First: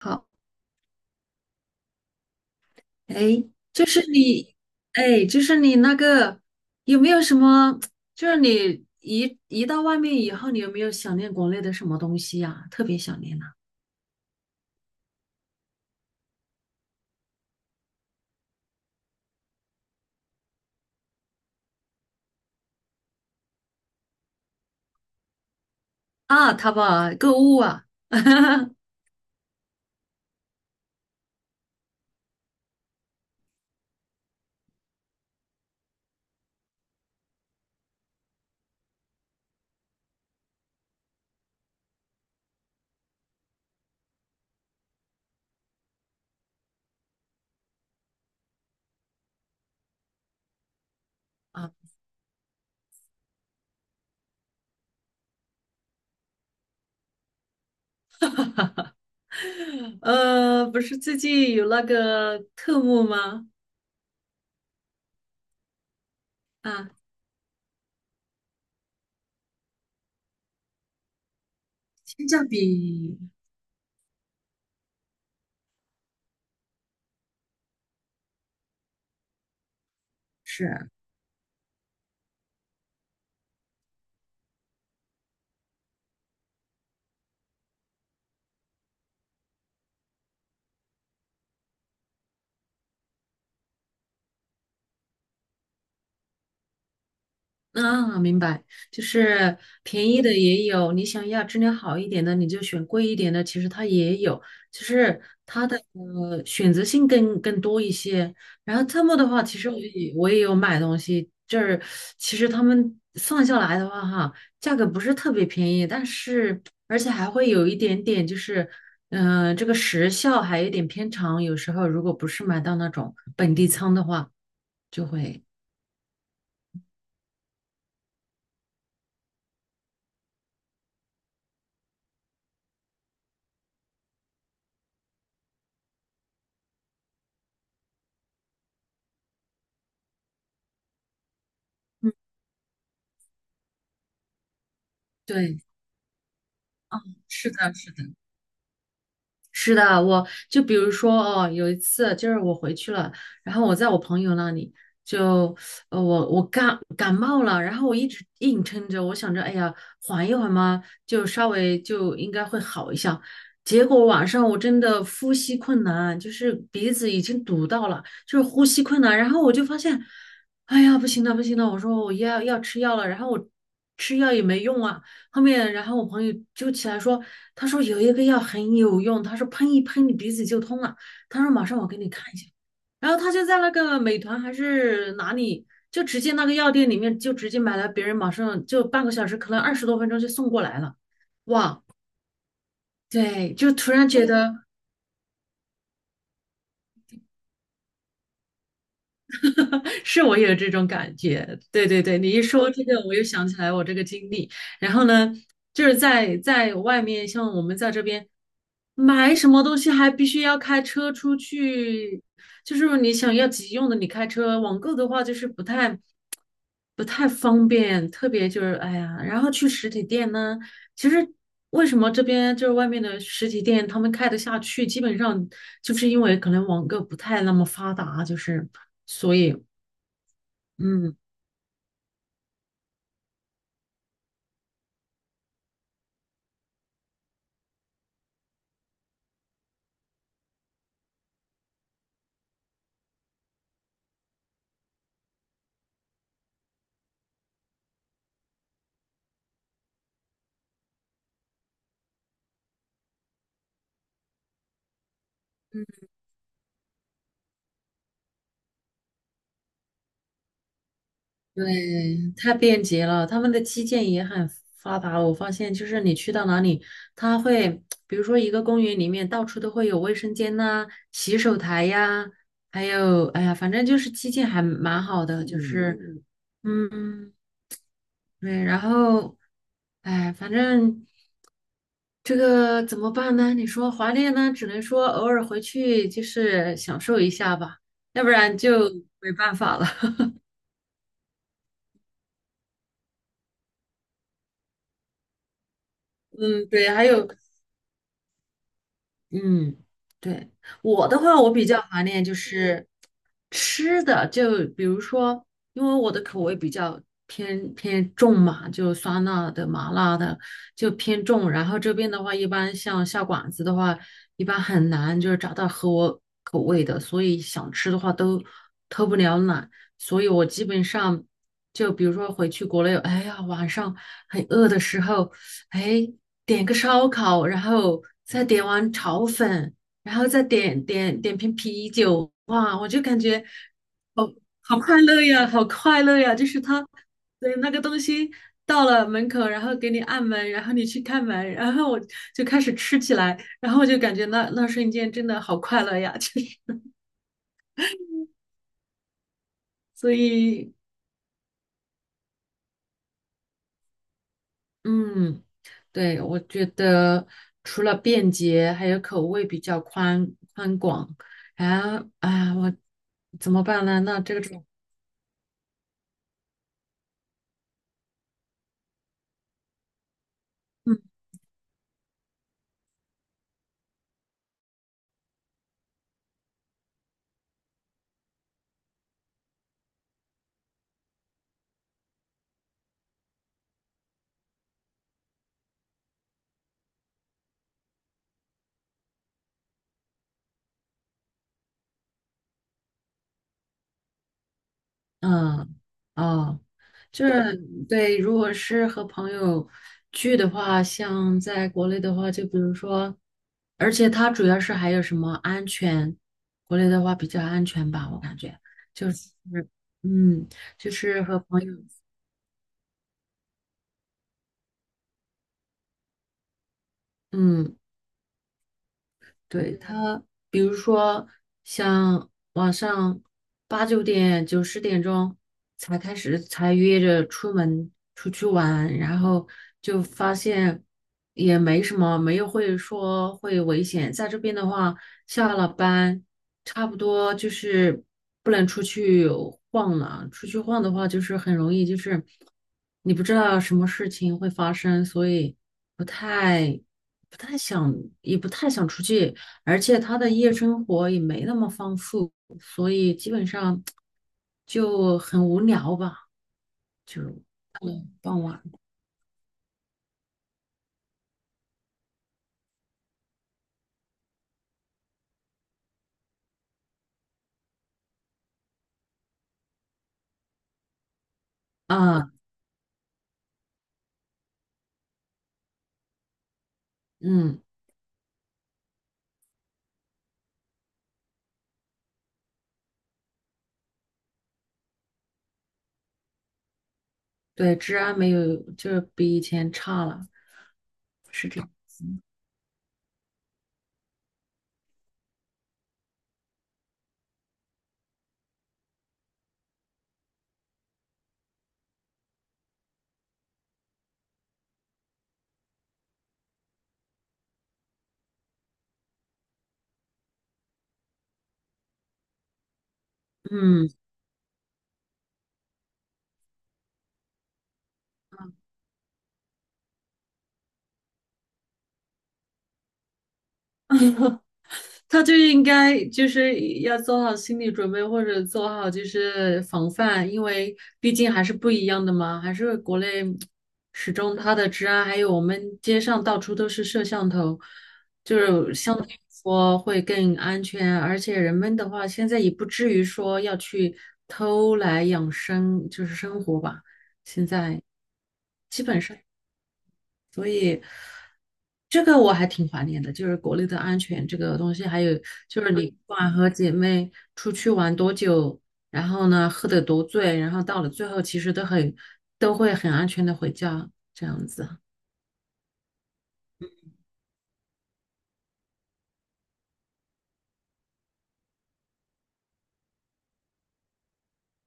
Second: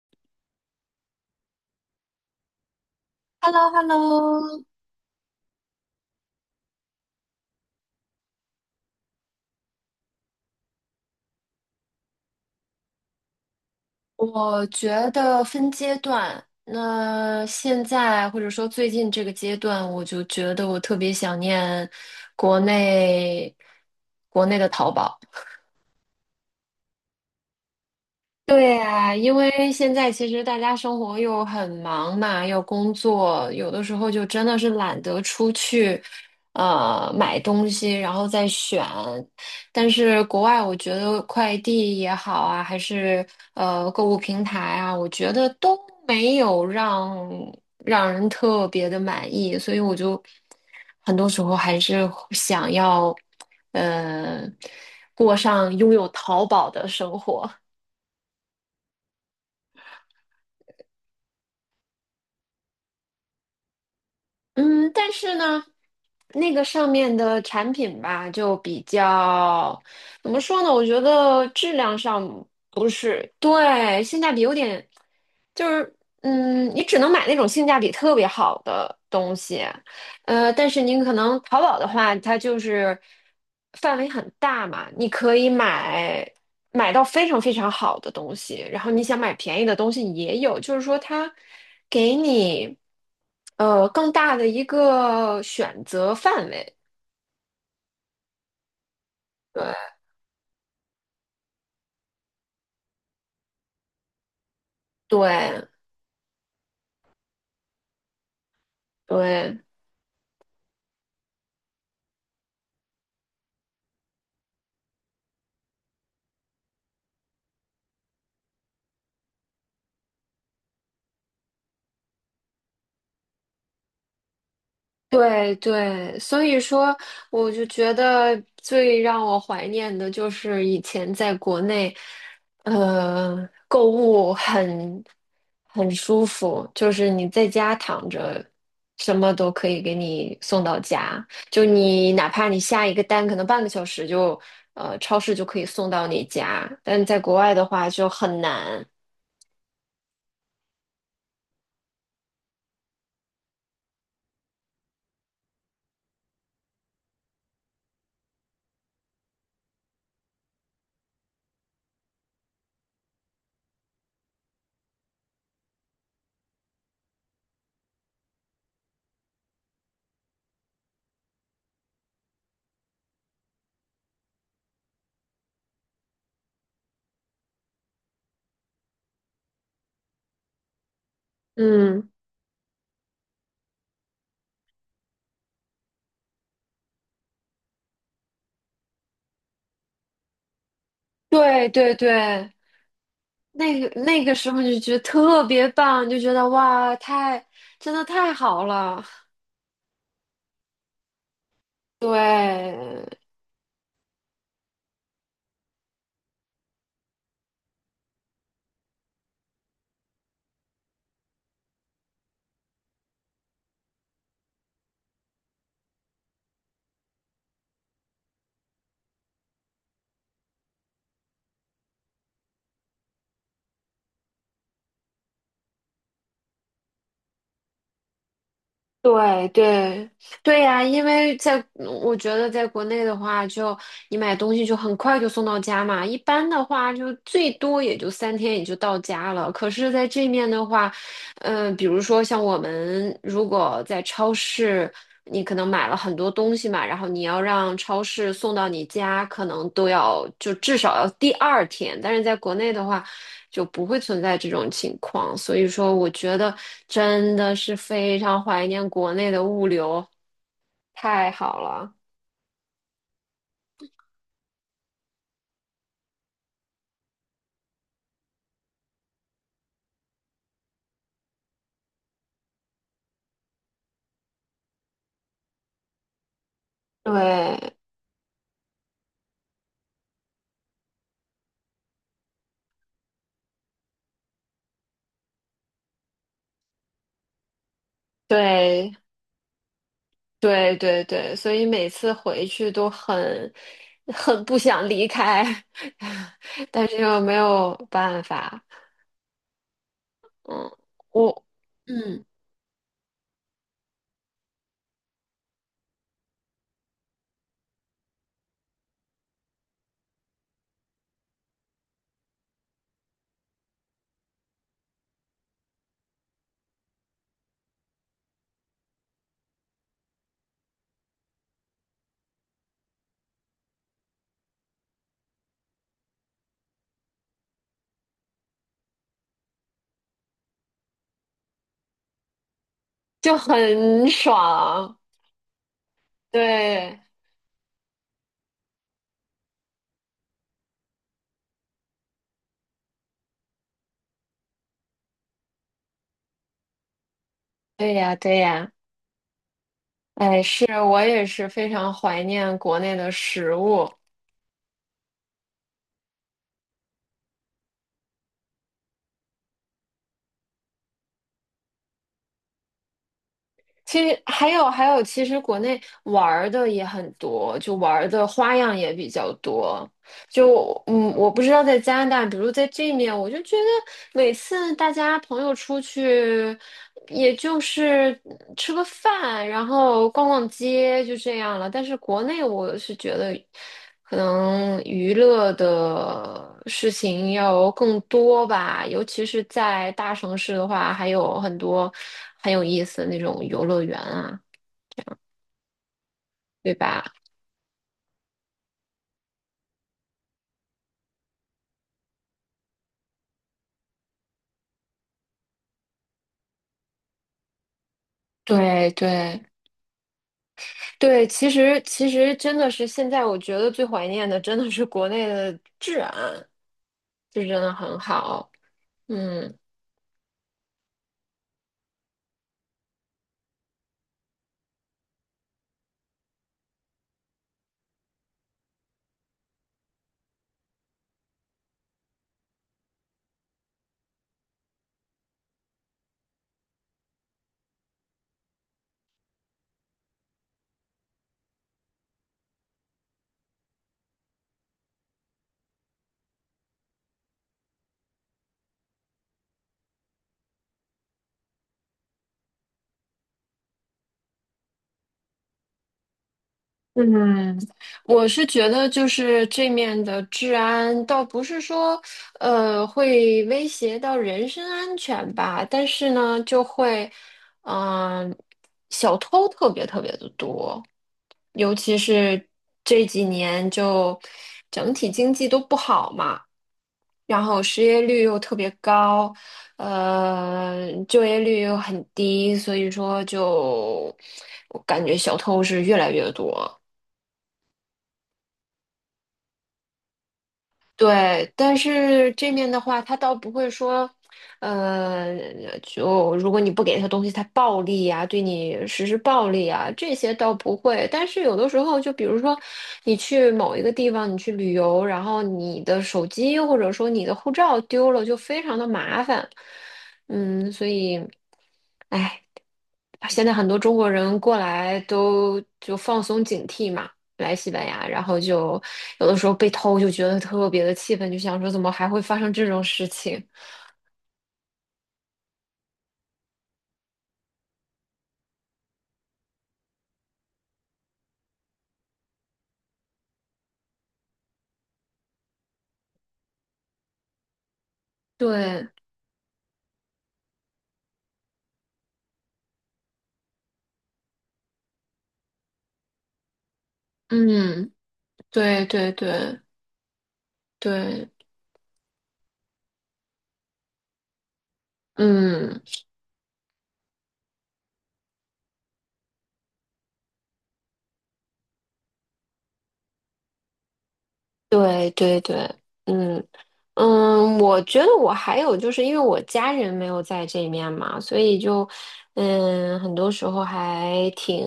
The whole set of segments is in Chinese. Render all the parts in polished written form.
好，哎，h e l l o h e l 就 l 是你，o 哎，就是你那个有没有什么？就是你一到外面以后，你有没有想念国内的什么东西呀、特别想念呐、我觉得分阶段。那现在或者说最近这个阶段，我就觉得我特别想念国内国内的淘宝。啊？啊淘宝啊购物啊，对呀，因为现在其实大家生活又很忙嘛，又工作，有的时候就真的是懒得出去，买东西，然后再选。但是国外，我觉得快递也好啊，还是购物平台啊，我觉得都没有让人特别的满意，所以我就很多时候啊，还是想要，呃，过上拥有淘宝的生活。不是最近有那个特务吗？嗯，但是呢，那个上啊，面的产品吧，就比较，怎么说呢？我觉得质量性价上不比是，对，性价比有点，就是，你只能买那种性价比特别好的东西，但是是。您可能淘宝的话，它就是范围很大嘛，你可以买。买到非常非常好的东西，然后你想买便宜的东西也有，就是说它给你更大的一个选择范围。啊，明白，就是对便宜的也有，你想要质量好一点的，你就选贵一点的，其实它也有，就是它的选择性更多一些。然后特么的话，对。其实我也有买东西，就是其实他们算下来的话，哈，价格不是特别便宜，但是而且还会有一点点就是，嗯、这个时效还有一点偏长，有时候如果不是买到那种本地仓的话，就会，对对，所以说，我就觉得最让我怀念的就是以前在国内，购物很舒服，就是你在家躺着，什么都可以给你送到家，就你嗯，哪怕你下一个单，可能半个小时就，超市就可对，以送到你家，但在国是外的的，话是的。就很难。是的，我就比如说哦，有一次就是我回去了，然后我在我朋友那里就，呃，我感冒了，然后我一直硬撑着，我想着，哎呀，缓一缓嘛，就稍微就应该会好一下。结果晚上我真的呼吸困难，就是鼻子已经堵到了，就是呼吸困难。然后我就发现，哎呀，不行了，不行了，我说我要吃药了，然后我吃药也没用啊。后面，然后我朋友就起来说，他说有一个药很有用，他说喷一喷你鼻子就通了，他说马上我给嗯，你看一下，然后他就在那个美团还是哪里，就直接那个药店里面就直接买了，别人马上就半个小时，可能二十多分钟就送过来了，对哇，对对，对，就那突个然那觉个时候得。就觉得特别棒，就觉得哇，真的太好了。是我也有这种感觉。对对对，你一说这个，对我又想起来我这个经历。然后呢，就是在外面，像我们在这边买什么东西，还必须要开车出去。就是你想要急用的，你开车；网购的话，就是不太方便。特别就是哎呀，然后去实体店呢，其实为什么这边就是外面的实体店他们开得下去，基本上就是因为可能网购不太那么发达，就是所对以对对呀，因嗯，为我觉得在国内的话就，你买东西就很快就送到家嘛，一般的话就最多也就3天也就到家了。可是在这面的话，比如说像我们如果在超市，你可能买了很多东西嘛，然后你要让超市送到你家，可能都要就至少要第二天。但是在国内的话，就不会存在这种情况。所以说，我觉得真的是非常怀念国内的物流，太好对，了。太便捷了，他们的基建也很发达。我发现，就是你去到哪里，他会，比如说一个公园里面，到处都会有卫生间呐、洗手台呀，还有，哎呀，反正就是基建还蛮好的，就是，嗯，嗯对对，然后，哎，反正这个怎么办呢？你说华念呢，只能说偶尔回去就是享受一下吧，要不然就对，没办法了。对对对，所以每次回去都很不想离开，嗯，但对，是还又有。没有办法。嗯，对，嗯，我的话，我我比较怀嗯，念就是吃的，就比如说，因为我的口味比较偏重嘛，就酸辣的、麻辣的就偏重。然后这边的话，一般像下馆子的话，一般很难就是找到合我口味的，所以想吃的话都偷不了懒。所以我基本上就比如说回去国内，哎呀，晚上很饿的时候。哎，点个烧烤，然后再点碗炒粉，然后再点瓶啤酒，哇，我就感就觉很好好快爽。乐呀，好快乐呀！就是他，对，对，那个东西到了门口，然后给你按门，然后你去开门，然后我就开始吃起来，然后我就感觉那瞬间真的好快乐呀，就是对呀，对呀。所哎，是以我也是非常怀念国内的食物。嗯，对，我觉得除了便捷，还有口味比较宽广。啊啊，我怎么办呢？其实那这个还种，有还有，其实国内玩儿的也很多，就玩儿的花样也比较多。嗯我不知道在加拿大，比如在这面，我就觉得每次大家朋友出去，也就是吃个饭，然后逛逛街，就这样了。但是国内，我是觉得可能娱乐的事情要更多吧，尤其是在大城市的话，还有很多很有意思的那种游乐园啊，嗯哦，对吧？就是对，如果是和朋友聚的话，像在国内的话，就比如说，而且它主要是还有什么安全，国内的话比较安全吧，我感觉对就是，对，嗯，就是对，和其朋友，实其实真的是现在我觉得最怀念的真的是国内的治安，就真的嗯。很好。嗯对他，比如说像晚上八九点、九十点钟才开始，才约着出门出去玩，然后就发现也没什么，没有会说会危险。在这边的话，下了班差不多就是不能出去晃了，出去晃的话就是很容易就是你不知道什么事情会发生，所以不太。不太想，也不太想出去，而且他的夜生活也没那么丰富，所以基本上就很无聊吧，就嗯，我傍是晚觉得就是这面的治安倒不是说会威胁到人身安全吧，但是呢就会嗯、小偷特别特别的多。尤其啊，是这几年就整体经济都不好嘛，然后嗯，失业率又特别高，就业率又很低，所以说就我感觉小偷是越来越多。对，治安没有，就是比以前差了，对，但是这面的话，他倒不会说，呃，就如果你不给他东西，他暴力呀、对你实施暴力啊，这些倒不会。但是有的时候，就比如说你去某一个地方，你去旅游，然后你的手机或者说你的护照丢了，就非常的麻烦。嗯，所以，哎，现在很多嗯。中国人过来都就放松警惕嘛。来西班牙，然后就有的时候被偷，就觉得特别的气愤，就想说怎么还会发生这种事情？他就应该就是要做好心理准备，或者做好就是防范，因为毕竟还是不一样的嘛，还是国内始终它的治安，还有我们街上到处都是摄像头，就是对，相对来说会更安全，而且人们的话现在也不至于说要去偷来养生，就是生活吧，现在。嗯，基对本对上。对所以对，这个我还挺怀念的，就是国内的安全这个东西，还有就是嗯，你不管和姐妹出去玩多久，然后呢喝得多醉，然后到了最后其实都很都会很安全的回家，这样子对对对，嗯嗯，我觉得我还有就是因为我家人没有在这面嘛，所以很多时候还挺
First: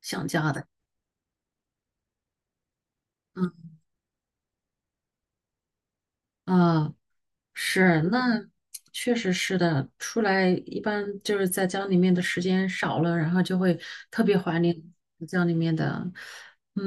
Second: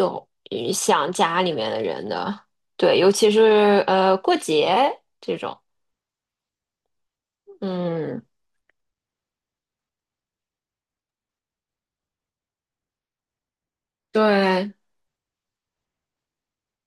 想家的，想家里面的人的，对，尤其嗯是过节这种，啊是，嗯，那确实是的，出来一般就是在家里面的时间少了，然后就会特别怀对。念家里面的，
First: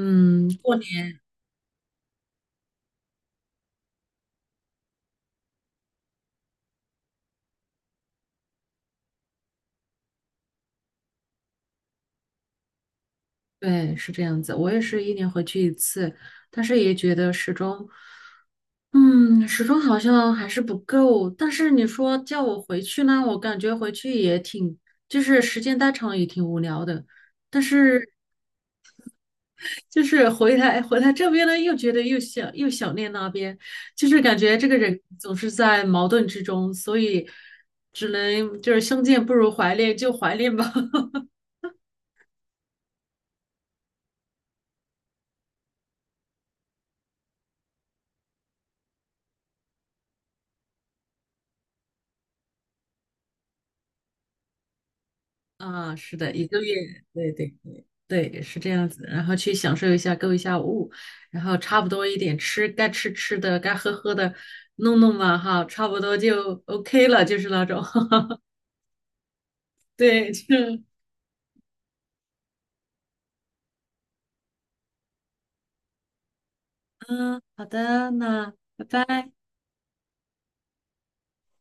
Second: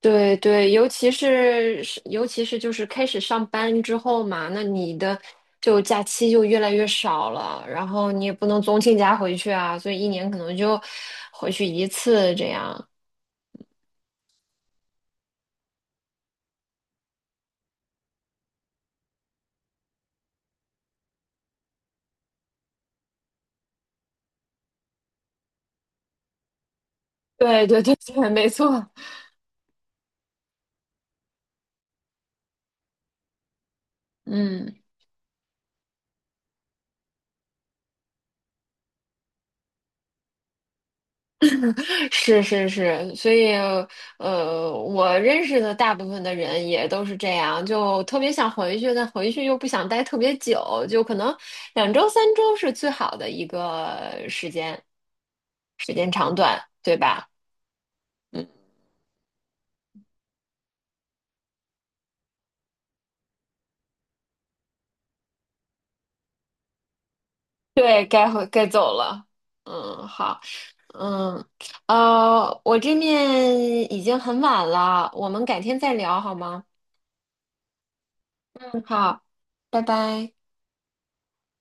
对对，过尤其是就是开始上班之后嘛，那你的就假期就越来越少了，然后你也不能总请假回去啊，所以一年可能就回去一次这样。对，是这样子。我也是一年回去一次，但是也觉得始终，嗯，始终好像还是不够。但是你说叫我回去呢，我感觉回去也挺，就是时间待长了也挺无聊的。但对对对是对，没错，就是回来这边呢，又觉得又想念那边，就是感觉这嗯，个人总是在矛盾之中，所以只能就是相见不如怀念，就怀念吧。是是是，所以我认识的大部分的人也都是这样，就特别想回去，但回去又不想待特别久，就可能2周3周是最好的一个时间。时啊，间是的，长一个短，月，对吧？对对对对，嗯，是这样子。然后去享受一下，购一下物，然后差不多一点吃，该吃吃的，该喝喝的，弄弄嘛哈，差不多就 OK 了，就是那种。对，该走了。嗯，对，好，就嗯，我这面已经很晚了，我们改天再聊好吗？嗯，好的，那嗯，拜好，拜。拜拜。